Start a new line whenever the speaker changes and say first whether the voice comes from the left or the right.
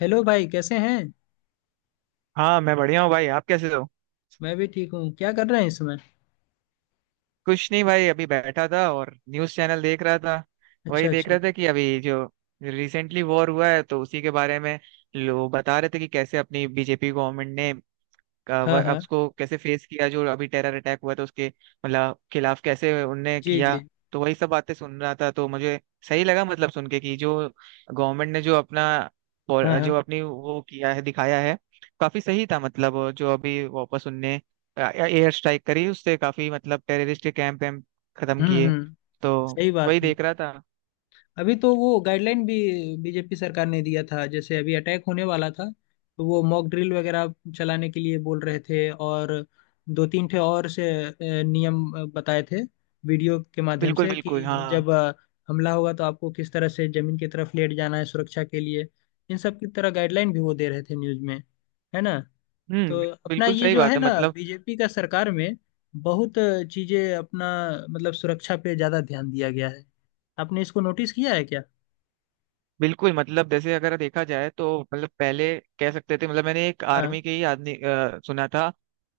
left: Hello भाई, कैसे हैं?
right: हाँ, मैं बढ़िया हूँ भाई। आप कैसे हो?
left: मैं भी ठीक हूँ। क्या कर रहे हैं इस समय?
right: कुछ नहीं भाई, अभी बैठा था और न्यूज़ चैनल देख रहा था।
left: अच्छा
right: वही देख
left: अच्छा।
right: रहा था कि अभी जो रिसेंटली वॉर हुआ है तो उसी के बारे में लोग बता रहे थे कि कैसे अपनी बीजेपी गवर्नमेंट ने
left: हाँ हाँ।
right: उसको कैसे फेस किया, जो अभी टेरर अटैक हुआ था उसके मतलब खिलाफ कैसे उनने
left: जी
right: किया।
left: जी।
right: तो वही सब बातें सुन रहा था तो मुझे सही लगा, मतलब सुन के, कि जो गवर्नमेंट ने जो अपना
left: हाँ हाँ।
right: जो अपनी वो किया है दिखाया है काफी सही था। मतलब जो अभी वापस उनने एयर स्ट्राइक करी उससे काफी मतलब टेररिस्ट के कैंप वैम्प खत्म किए।
left: हम्म।
right: तो
left: सही बात
right: वही
left: है।
right: देख रहा था।
left: अभी तो वो गाइडलाइन भी बीजेपी सरकार ने दिया था। जैसे अभी अटैक होने वाला था तो वो मॉक ड्रिल वगैरह चलाने के लिए बोल रहे थे, और दो तीन ठे और से नियम बताए थे वीडियो के माध्यम
right: बिल्कुल
left: से।
right: बिल्कुल,
left: कि
right: हाँ।
left: जब हमला होगा तो आपको किस तरह से जमीन की तरफ लेट जाना है सुरक्षा के लिए। इन सब की तरह गाइडलाइन भी वो दे रहे थे न्यूज़ में, है ना। तो
right: हम्म।
left: अपना
right: बिल्कुल
left: ये
right: सही
left: जो है
right: बात है
left: ना,
right: मतलब।
left: बीजेपी का सरकार में बहुत चीजें अपना मतलब सुरक्षा पे ज्यादा ध्यान दिया गया है। आपने इसको नोटिस किया है क्या?
right: बिल्कुल, मतलब जैसे अगर देखा जाए तो मतलब पहले कह सकते थे, मतलब मैंने एक
left: हाँ।
right: आर्मी के ही आदमी सुना था।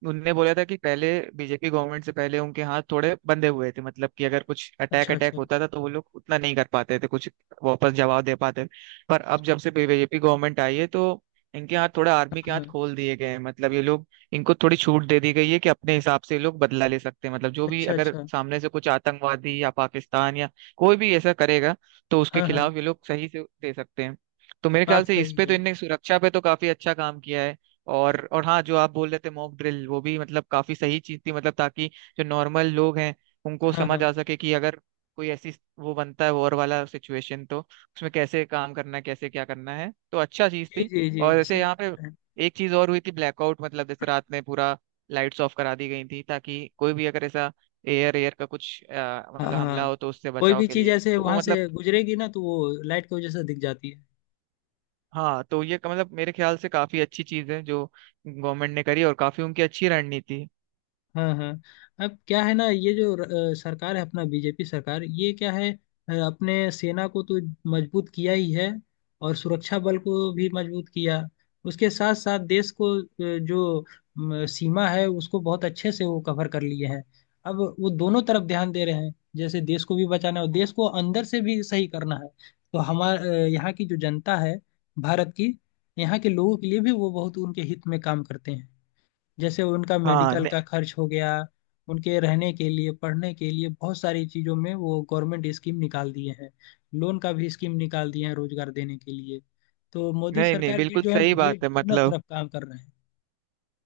right: उनने बोला था कि पहले बीजेपी गवर्नमेंट से पहले उनके हाथ थोड़े बंधे हुए थे, मतलब कि अगर कुछ अटैक
left: अच्छा
right: अटैक
left: अच्छा।
right: होता था तो वो लोग उतना नहीं कर पाते थे कुछ वापस जवाब दे पाते थे। पर अब जब से बीजेपी गवर्नमेंट आई है तो इनके हाथ थोड़ा आर्मी के हाथ
left: हाँ,
right: खोल दिए गए हैं, मतलब ये लोग, इनको थोड़ी छूट दे दी गई है कि अपने हिसाब से ये लोग बदला ले सकते हैं, मतलब जो भी
left: अच्छा
right: अगर
left: अच्छा।
right: सामने से कुछ आतंकवादी या पाकिस्तान या कोई भी ऐसा करेगा तो उसके
left: हाँ हाँ।
right: खिलाफ ये लोग सही से दे सकते हैं। तो मेरे ख्याल
left: बात
right: से इस
left: सही
right: पे तो
left: है।
right: इनने सुरक्षा पे तो काफी अच्छा काम किया है। और हाँ, जो आप बोल रहे थे मॉक ड्रिल, वो भी मतलब काफी सही चीज थी, मतलब ताकि जो नॉर्मल लोग हैं उनको
left: हाँ
right: समझ
left: हाँ।
right: आ सके कि अगर कोई ऐसी वो बनता है वॉर वाला सिचुएशन तो उसमें कैसे काम करना है कैसे क्या करना है, तो अच्छा चीज
left: जी
right: थी।
left: जी जी,
right: और जैसे
left: सही
right: यहाँ
left: बता
right: पे
left: रहे हैं।
right: एक चीज और हुई थी, ब्लैकआउट, मतलब जैसे रात में पूरा लाइट्स ऑफ करा दी गई थी ताकि कोई भी अगर ऐसा एयर एयर का कुछ
left: हाँ
right: मतलब हमला
left: हाँ।
right: हो तो उससे
left: कोई
right: बचाव
left: भी
right: के
left: चीज
right: लिए,
left: ऐसे
right: तो वो
left: वहां
right: मतलब,
left: से गुजरेगी ना तो वो लाइट की वजह से दिख जाती है।
right: हाँ। तो ये मतलब मेरे ख्याल से काफी अच्छी चीज है जो गवर्नमेंट ने करी और काफी उनकी अच्छी रणनीति है।
left: हाँ हाँ। अब क्या है ना, ये जो सरकार है अपना बीजेपी सरकार, ये क्या है, अपने सेना को तो मजबूत किया ही है, और सुरक्षा बल को भी मजबूत किया। उसके साथ साथ देश को जो सीमा है उसको बहुत अच्छे से वो कवर कर लिए हैं। अब वो दोनों तरफ ध्यान दे रहे हैं। जैसे देश को भी बचाना है और देश को अंदर से भी सही करना है। तो हमारे यहाँ की जो जनता है, भारत की, यहाँ के लोगों के लिए भी वो बहुत उनके हित में काम करते हैं। जैसे उनका
right: हाँ,
left: मेडिकल का
right: नहीं
left: खर्च हो गया, उनके रहने के लिए, पढ़ने के लिए, बहुत सारी चीज़ों में वो गवर्नमेंट स्कीम निकाल दिए हैं। लोन का भी स्कीम निकाल दिए हैं रोजगार देने के लिए। तो मोदी
right: नहीं नहीं,
left: सरकार जी
right: बिल्कुल
left: जो है
right: सही
left: जो
right: बात है
left: दोनों
right: मतलब।
left: तरफ काम कर रहे हैं।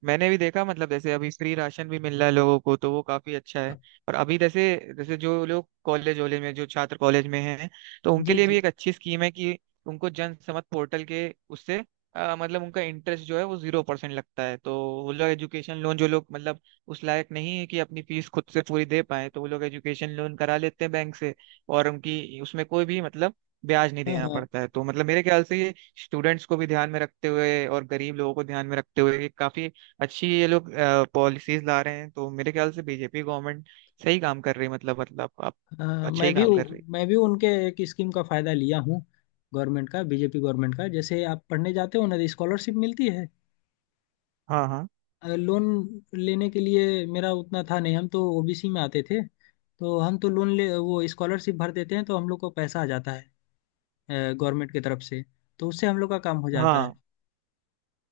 right: मैंने भी देखा, मतलब जैसे अभी फ्री राशन भी मिल रहा है लोगों को तो वो काफी अच्छा है। और अभी जैसे जैसे जो लोग कॉलेज वॉलेज में, जो छात्र कॉलेज में हैं, तो उनके
left: जी
right: लिए भी
left: जी।
right: एक अच्छी स्कीम है कि उनको जन समत पोर्टल के उससे मतलब उनका इंटरेस्ट जो है वो 0% लगता है। तो वो लोग एजुकेशन लोन, जो लोग मतलब उस लायक नहीं है कि अपनी फीस खुद से पूरी दे पाए, तो वो लोग एजुकेशन लोन करा लेते हैं बैंक से, और उनकी उसमें कोई भी मतलब ब्याज नहीं
left: हाँ
right: देना
left: हाँ।
right: पड़ता है। तो मतलब मेरे ख्याल से ये स्टूडेंट्स को भी ध्यान में रखते हुए और गरीब लोगों को ध्यान में रखते हुए ये काफी अच्छी ये लोग पॉलिसीज ला रहे हैं। तो मेरे ख्याल से बीजेपी गवर्नमेंट सही काम कर रही है, मतलब आप,
left: हाँ,
right: अच्छा
left: मैं
right: ही
left: भी,
right: काम कर रही है।
left: मैं भी उनके एक स्कीम का फायदा लिया हूँ। गवर्नमेंट का, बीजेपी गवर्नमेंट का। जैसे आप पढ़ने जाते हो ना, स्कॉलरशिप मिलती है।
right: हाँ हाँ
left: लोन लेने के लिए मेरा उतना था नहीं, हम तो ओबीसी में आते थे। तो हम तो लोन ले, वो स्कॉलरशिप भर देते हैं तो हम लोग को पैसा आ जाता है गवर्नमेंट की तरफ से। तो उससे हम लोग का काम हो जाता है।
right: हाँ।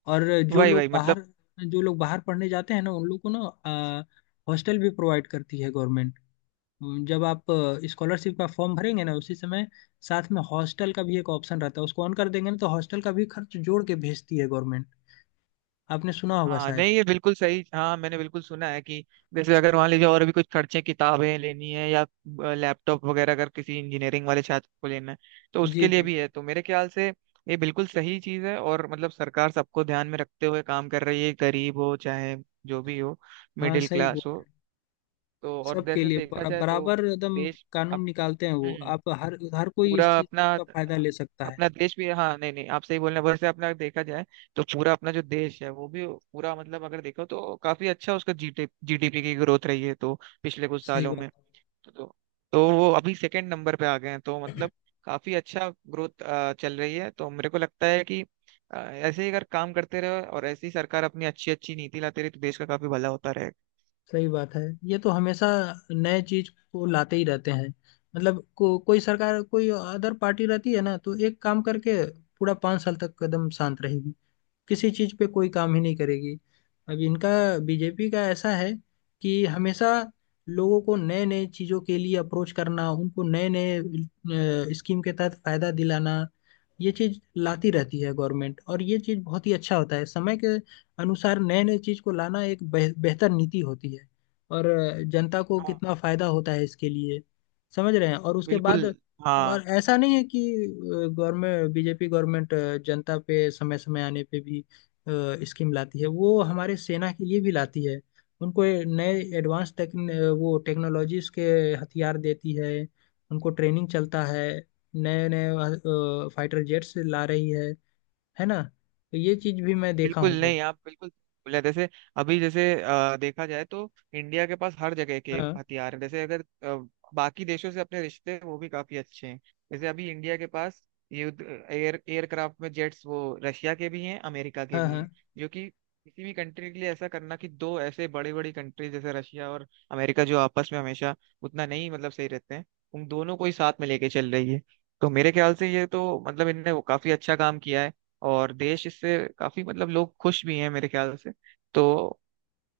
left: और जो
right: वही
left: लोग
right: वही मतलब,
left: बाहर जो लोग बाहर पढ़ने जाते हैं ना उन लोग को ना हॉस्टल भी प्रोवाइड करती है गवर्नमेंट। जब आप स्कॉलरशिप का फॉर्म भरेंगे ना, उसी समय साथ में हॉस्टल का भी एक ऑप्शन रहता है। उसको ऑन कर देंगे ना तो हॉस्टल का भी खर्च जोड़ के भेजती है गवर्नमेंट। आपने सुना होगा
right: हाँ
left: शायद।
right: नहीं ये बिल्कुल सही, हाँ मैंने बिल्कुल सुना है कि जैसे अगर मान लीजिए और भी कुछ खर्चे, किताबें लेनी है या लैपटॉप वगैरह अगर किसी इंजीनियरिंग वाले छात्र को लेना है तो उसके
left: जी
right: लिए
left: जी।
right: भी है। तो मेरे ख्याल से ये बिल्कुल सही चीज है और मतलब सरकार सबको ध्यान में रखते हुए काम कर रही है, गरीब हो चाहे जो भी हो,
left: हाँ,
right: मिडिल
left: सही
right: क्लास
left: बोल।
right: हो। तो और
left: सबके
right: वैसे
left: लिए
right: देखा जाए तो
left: बराबर एकदम
right: देश अप,
left: कानून निकालते हैं। वो
right: हम्म,
left: आप हर हर कोई इस
right: पूरा
left: चीज
right: अपना
left: का फायदा ले सकता है।
right: अपना देश भी, हाँ नहीं नहीं, आप सही बोल रहे हैं। वैसे अपना देखा जाए तो पूरा अपना जो देश है वो भी पूरा मतलब अगर देखो तो काफी अच्छा उसका जीडीपी की ग्रोथ रही है तो, पिछले कुछ
left: सही
right: सालों
left: बात
right: में।
left: है।
right: तो वो अभी सेकंड नंबर पे आ गए हैं, तो मतलब काफी अच्छा ग्रोथ चल रही है। तो मेरे को लगता है कि ऐसे ही अगर काम करते रहे और ऐसी सरकार अपनी अच्छी अच्छी नीति लाती रही तो देश का काफी भला होता रहेगा।
left: सही बात है। ये तो हमेशा नए चीज को लाते ही रहते हैं। मतलब कोई सरकार, कोई अदर पार्टी रहती है ना, तो एक काम करके पूरा 5 साल तक एकदम शांत रहेगी, किसी चीज पे कोई काम ही नहीं करेगी। अब इनका, बीजेपी का ऐसा है कि हमेशा लोगों को नए नए चीजों के लिए अप्रोच करना, उनको नए नए स्कीम के तहत फायदा दिलाना, ये चीज लाती रहती है गवर्नमेंट। और ये चीज बहुत ही अच्छा होता है। समय के अनुसार नए नए चीज को लाना एक बेहतर नीति होती है। और जनता को
right: हाँ
left: कितना फायदा होता है इसके लिए, समझ रहे हैं। और उसके
right: बिल्कुल,
left: बाद,
right: हाँ।
left: और ऐसा नहीं है कि गवर्नमेंट, बीजेपी गवर्नमेंट जनता पे समय समय आने पे भी स्कीम लाती है, वो हमारे सेना के लिए भी लाती है। उनको ये नए एडवांस टेक, वो टेक्नोलॉजीज के हथियार देती है। उनको ट्रेनिंग चलता है। नए नए फाइटर जेट्स ला रही है ना। तो ये चीज भी मैं देखा
right: बिल्कुल,
left: हूँ बहुत।
right: नहीं आप बिल्कुल बोले। जैसे अभी जैसे देखा जाए तो इंडिया के पास हर जगह के
left: हाँ
right: हथियार हैं। जैसे अगर बाकी देशों से अपने रिश्ते हैं, वो भी काफी अच्छे हैं। जैसे अभी इंडिया के पास युद्ध एयरक्राफ्ट में जेट्स, वो रशिया के भी हैं, अमेरिका के
left: हाँ।
right: भी हैं,
left: हाँ।
right: जो कि किसी भी कंट्री के लिए ऐसा करना कि दो ऐसे बड़ी बड़ी कंट्री जैसे रशिया और अमेरिका जो आपस में हमेशा उतना नहीं मतलब सही रहते हैं, उन दोनों को ही साथ में लेके चल रही है। तो मेरे ख्याल से ये तो मतलब इनने वो काफी अच्छा काम किया है और देश इससे काफी मतलब लोग खुश भी हैं मेरे ख्याल से। तो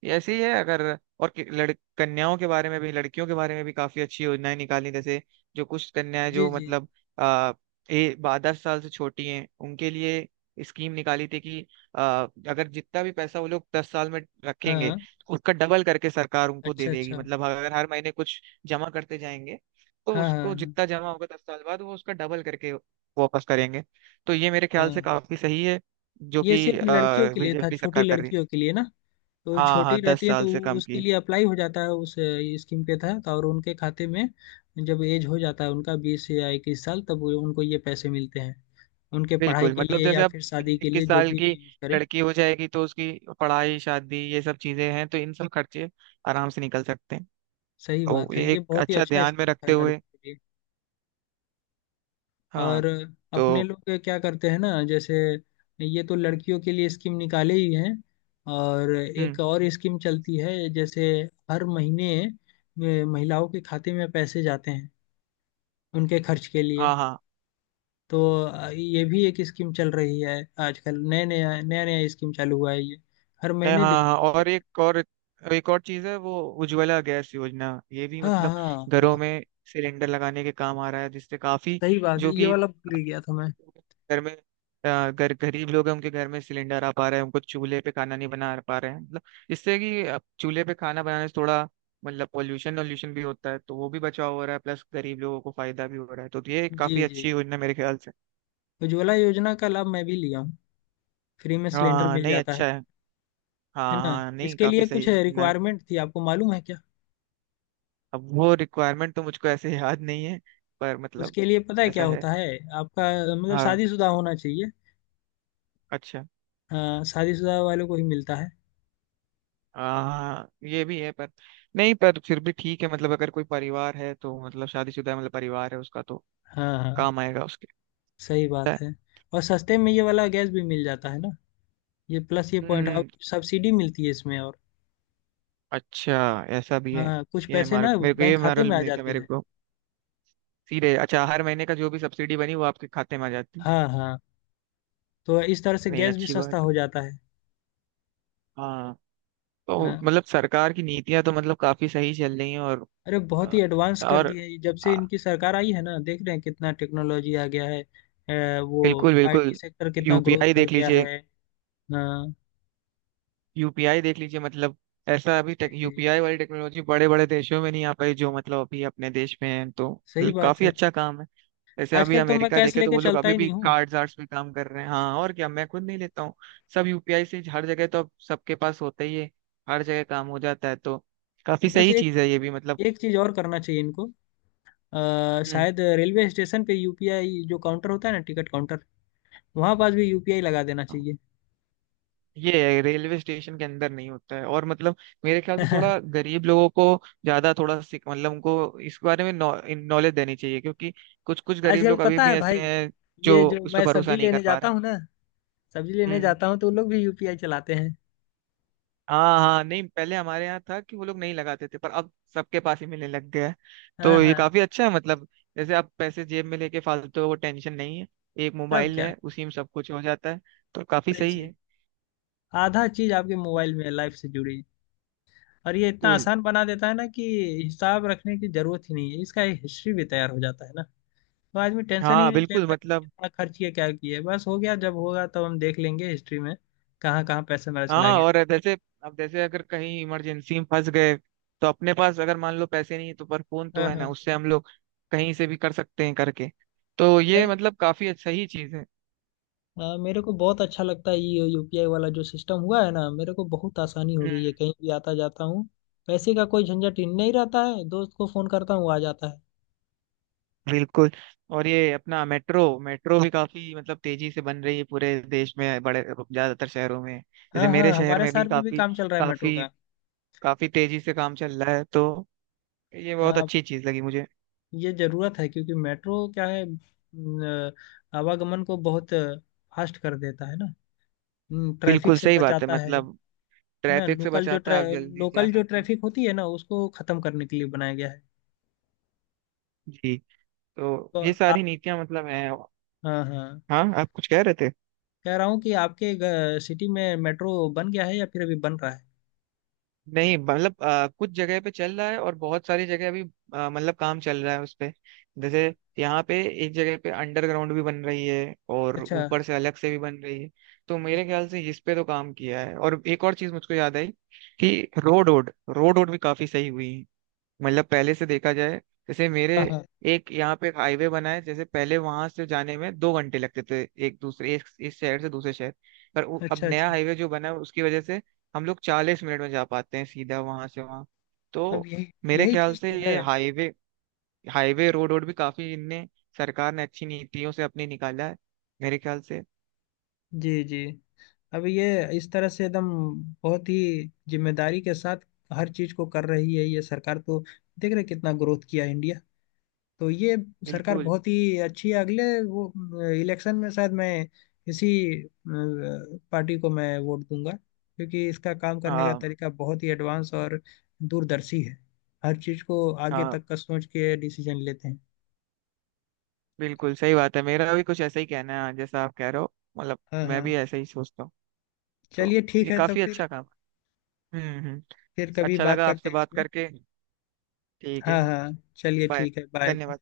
right: ये ऐसे ही है, अगर और कि- लड़ कन्याओं के बारे में भी, लड़कियों के बारे में भी काफी अच्छी योजनाएं निकाली। जैसे जो कुछ कन्याएं
left: जी
right: जो
left: जी।
right: मतलब आ, 10 साल से छोटी हैं उनके लिए स्कीम निकाली थी कि आ, अगर जितना भी पैसा वो लोग 10 साल में रखेंगे
left: हाँ।
right: उसका डबल करके सरकार उनको दे
left: अच्छा
right: देगी,
left: अच्छा।
right: मतलब अगर हर महीने कुछ जमा करते जाएंगे तो
left: हाँ हाँ।
right: उसको
left: हाँ
right: जितना जमा होगा 10 साल बाद वो उसका डबल करके वापस करेंगे। तो ये मेरे ख्याल से
left: हाँ।
right: काफी सही है जो
left: ये
right: कि
left: सिर्फ लड़कियों के लिए था,
right: बीजेपी
left: छोटी
right: सरकार कर रही है।
left: लड़कियों के लिए ना। तो
right: हाँ हाँ,
left: छोटी
right: दस
left: रहती है
right: साल
left: तो
right: से कम
left: उसके
right: की।
left: लिए अप्लाई हो जाता है उस स्कीम के तहत। और उनके खाते में जब एज हो जाता है उनका 20 या 21 साल, तब उनको ये पैसे मिलते हैं, उनके पढ़ाई
right: बिल्कुल
left: के
right: मतलब,
left: लिए
right: जैसे
left: या
right: अब
left: फिर
right: बीस
left: शादी के
right: इक्कीस
left: लिए, जो
right: साल की
left: भी यूज करें।
right: लड़की हो जाएगी तो उसकी पढ़ाई शादी ये सब चीजें हैं तो इन सब खर्चे आराम से निकल सकते हैं।
left: सही
right: तो
left: बात है,
right: ये
left: ये
right: एक
left: बहुत ही
right: अच्छा,
left: अच्छा
right: ध्यान में
left: स्कीम है
right: रखते हुए।
left: लड़कियों के लिए।
right: हाँ।
left: और अपने
right: तो
left: लोग क्या करते हैं ना, जैसे ये तो लड़कियों के लिए स्कीम निकाले ही हैं, और
right: हम्म,
left: एक और स्कीम चलती है, जैसे हर महीने महिलाओं के खाते में पैसे जाते हैं उनके खर्च के लिए।
right: हाँ हाँ,
left: तो ये भी एक स्कीम चल रही है। आजकल नया नया नया नया स्कीम चालू हुआ है ये, हर
right: नहीं,
left: महीने
right: हाँ हाँ,
left: देती है
right: और
left: गवर्नमेंट।
right: एक और चीज है, वो उज्ज्वला गैस योजना। ये भी
left: हाँ
right: मतलब
left: हाँ
right: घरों
left: हाँ।
right: में सिलेंडर लगाने के काम आ रहा है, जिससे काफी,
left: सही बात है,
right: जो
left: ये
right: कि
left: वाला भूल ही गया था मैं।
right: घर में गरीब लोग हैं उनके घर में सिलेंडर आ पा रहे हैं, उनको चूल्हे पे खाना नहीं बना पा रहे हैं, मतलब इससे, कि अब चूल्हे पे खाना बनाने से थोड़ा मतलब पोल्यूशन वोल्यूशन भी होता है तो वो भी बचाव हो रहा है, प्लस गरीब लोगों को फायदा भी हो रहा है। तो ये एक
left: जी
right: काफी
left: जी।
right: अच्छी योजना मेरे ख्याल से।
left: उज्ज्वला योजना का लाभ मैं भी लिया हूँ। फ्री में
right: हाँ
left: सिलेंडर
right: हाँ,
left: मिल
right: नहीं
left: जाता है
right: अच्छा है।
left: है
right: हाँ
left: ना।
right: हाँ, नहीं
left: इसके
right: काफी
left: लिए
right: सही
left: कुछ
right: है।
left: रिक्वायरमेंट थी, आपको मालूम है क्या?
right: अब वो रिक्वायरमेंट तो मुझको ऐसे याद नहीं है, पर मतलब
left: उसके लिए पता है क्या
right: ऐसा है।
left: होता है, आपका मतलब
right: हाँ,
left: शादीशुदा होना चाहिए।
right: अच्छा।
left: हाँ, शादीशुदा वालों को ही मिलता है।
right: हाँ ये भी है, पर नहीं पर फिर भी ठीक है, मतलब अगर कोई परिवार है तो मतलब शादीशुदा है मतलब परिवार है उसका, तो
left: हाँ हाँ।
right: काम आएगा उसके।
left: सही
right: पता
left: बात
right: है?
left: है। और सस्ते में ये वाला गैस भी मिल जाता है ना, ये प्लस ये पॉइंट, और
right: हम्म।
left: सब्सिडी मिलती है इसमें। और
right: अच्छा, ऐसा भी है।
left: हाँ, कुछ
right: ये
left: पैसे
right: हमारे,
left: ना
right: मेरे को
left: बैंक
right: ये
left: खाते में
right: मालूम
left: आ
right: नहीं था
left: जाती
right: मेरे
left: हैं।
right: को। सीधे अच्छा, हर महीने का जो भी सब्सिडी बनी वो आपके खाते में आ जाती।
left: हाँ हाँ। तो इस तरह से
right: नहीं
left: गैस भी
right: अच्छी
left: सस्ता
right: बात है।
left: हो जाता है।
right: हाँ, तो
left: हाँ।
right: मतलब सरकार की नीतियां तो मतलब काफी सही चल रही हैं। और
left: अरे बहुत ही एडवांस कर दिए है ये। जब से
right: और
left: इनकी सरकार आई है ना, देख रहे हैं कितना टेक्नोलॉजी आ गया है। वो
right: बिल्कुल बिल्कुल,
left: आईटी सेक्टर कितना ग्रोथ
right: यूपीआई
left: कर
right: देख
left: गया है।
right: लीजिए।
left: हाँ।
right: मतलब ऐसा अभी
left: जी
right: टेक,
left: जी।
right: यूपीआई वाली टेक्नोलॉजी बड़े बड़े देशों में नहीं आ पाई जो मतलब अभी अपने देश में है, तो
left: सही
right: मतलब
left: बात
right: काफी
left: है।
right: अच्छा काम है। जैसे अभी
left: आजकल तो मैं
right: अमेरिका
left: कैश
right: देखे तो
left: लेके
right: वो लोग
left: चलता
right: अभी
left: ही
right: भी
left: नहीं हूँ।
right: कार्ड्स आर्ट्स पे काम कर रहे हैं। हाँ और क्या, मैं खुद नहीं लेता हूँ, सब यूपीआई से। हर जगह तो अब सबके पास होता ही है, हर जगह काम हो जाता है तो काफी
left: बस
right: सही
left: एक,
right: चीज है ये भी मतलब।
left: एक चीज और करना चाहिए इनको। शायद रेलवे स्टेशन पे यूपीआई, जो काउंटर होता है ना टिकट काउंटर, वहाँ पास भी यूपीआई लगा देना
right: हम्म।
left: चाहिए।
right: ये रेलवे स्टेशन के अंदर नहीं होता है, और मतलब मेरे ख्याल से थोड़ा गरीब लोगों को ज्यादा थोड़ा सीख, मतलब उनको इस बारे में नॉलेज देनी चाहिए क्योंकि कुछ कुछ गरीब
left: आजकल
right: लोग अभी
left: पता
right: भी
left: है
right: ऐसे
left: भाई,
right: हैं जो
left: ये जो
right: उस पर
left: मैं
right: भरोसा
left: सब्जी
right: नहीं कर
left: लेने
right: पा
left: जाता
right: रहे हैं।
left: हूँ ना, सब्जी लेने
right: हम्म।
left: जाता हूँ तो वो लोग भी यूपीआई चलाते हैं।
right: हाँ हाँ, नहीं पहले हमारे यहाँ था कि वो लोग नहीं लगाते थे पर अब सबके पास ही मिलने लग गया है।
left: हाँ
right: तो ये
left: हाँ।
right: काफी अच्छा है, मतलब जैसे आप पैसे जेब में लेके फालतू वो टेंशन नहीं है, एक
left: तब
right: मोबाइल
left: क्या?
right: है उसी में सब कुछ हो जाता है। तो काफी
left: सही
right: सही
left: चीज।
right: है।
left: आधा चीज आपके मोबाइल में लाइफ से जुड़ी है, और ये इतना
right: कूल,
left: आसान बना देता है ना कि हिसाब रखने की जरूरत ही नहीं है, इसका एक हिस्ट्री भी तैयार हो जाता है ना। तो आदमी टेंशन ही
right: हाँ
left: नहीं
right: बिल्कुल
left: लेता कि
right: मतलब।
left: कितना खर्च किया, क्या किया, बस हो गया, जब होगा तब हम देख लेंगे हिस्ट्री में, कहाँ कहाँ पैसे मेरा चला
right: हाँ
left: गया।
right: और जैसे, अब जैसे अगर कहीं इमरजेंसी में फंस गए तो अपने पास अगर मान लो पैसे नहीं है तो, पर फोन तो
left: हाँ
right: है
left: हाँ।
right: ना उससे हम लोग कहीं से भी कर सकते हैं करके। तो ये मतलब काफी अच्छा ही चीज है।
left: मेरे को बहुत अच्छा लगता है ये यूपीआई वाला जो सिस्टम हुआ है ना, मेरे को बहुत आसानी हो गई है।
right: हम्म।
left: कहीं भी आता जाता हूँ, पैसे का कोई झंझट ही नहीं रहता है, दोस्त को फोन करता हूँ, आ जाता है।
right: बिल्कुल। और ये अपना मेट्रो मेट्रो भी काफी मतलब तेजी से बन रही है पूरे देश में, बड़े ज्यादातर शहरों में।
left: हाँ
right: जैसे
left: हाँ,
right: मेरे शहर
left: हमारे
right: में भी
left: शहर में भी
right: काफी,
left: काम चल रहा है मेट्रो
right: काफी
left: का।
right: काफी तेजी से काम चल रहा है। तो ये बहुत
left: हाँ,
right: अच्छी चीज लगी मुझे।
left: ये जरूरत है, क्योंकि मेट्रो क्या है न, आवागमन को बहुत फास्ट कर देता है ना, ट्रैफिक
right: बिल्कुल
left: से
right: सही बात है
left: बचाता है।
right: मतलब,
left: है ना,
right: ट्रैफिक से बचाता है, आप जल्दी जा
left: लोकल जो
right: सकते हैं।
left: ट्रैफिक होती है ना, उसको खत्म करने के लिए बनाया गया है।
right: जी, तो
left: तो
right: ये सारी
left: आप,
right: नीतियां मतलब हैं,
left: हाँ हाँ,
right: हाँ आप कुछ कह रहे थे?
left: कह रहा हूँ कि आपके सिटी में मेट्रो बन गया है या फिर अभी बन रहा है?
right: नहीं मतलब कुछ जगह पे चल रहा है और बहुत सारी जगह अभी मतलब काम चल रहा है उस पे। जैसे यहाँ पे एक जगह पे अंडरग्राउंड भी बन रही है और
left: अच्छा।
right: ऊपर से अलग से भी बन रही है। तो मेरे ख्याल से इस पे तो काम किया है। और एक और चीज मुझको याद आई, कि रोड रोड रोड रोड भी काफी सही हुई। मतलब पहले से देखा जाए, जैसे मेरे,
left: हाँ हाँ।
right: एक यहाँ पे एक हाईवे बना है, जैसे पहले वहां से जाने में 2 घंटे लगते थे एक दूसरे, एक इस शहर से दूसरे शहर, पर अब
left: अच्छा
right: नया
left: अच्छा।
right: हाईवे जो बना है उसकी वजह से हम लोग 40 मिनट में जा पाते हैं सीधा वहां से वहां।
left: अब
right: तो
left: यही,
right: मेरे
left: यही
right: ख्याल
left: चीज़
right: से
left: तो है।
right: ये हाईवे हाईवे रोड रोड भी काफी इनने, सरकार ने अच्छी नीतियों से अपने निकाला है मेरे ख्याल से।
left: जी जी। अब ये इस तरह से एकदम बहुत ही जिम्मेदारी के साथ हर चीज़ को कर रही है ये सरकार तो। देख रहे हैं कितना ग्रोथ किया इंडिया। तो ये सरकार
right: बिल्कुल।
left: बहुत ही अच्छी है। अगले वो इलेक्शन में शायद मैं इसी अ, पार्टी को मैं वोट दूंगा, क्योंकि इसका काम करने का
right: हाँ,
left: तरीका बहुत ही एडवांस और दूरदर्शी है। हर चीज को आगे
right: हाँ
left: तक का सोच के डिसीजन लेते हैं।
right: बिल्कुल सही बात है, मेरा भी कुछ ऐसा ही कहना है जैसा आप कह रहे हो मतलब,
left: हाँ
right: मैं
left: हाँ।
right: भी ऐसा ही सोचता हूँ। तो
left: चलिए
right: ये
left: ठीक है, तो
right: काफी अच्छा काम। हम्म हम्म
left: फिर कभी
right: अच्छा
left: बात
right: लगा
left: करते
right: आपसे
left: हैं
right: बात
left: इसमें।
right: करके। ठीक
left: हाँ
right: है,
left: हाँ। चलिए
right: बाय।
left: ठीक है, बाय।
right: धन्यवाद।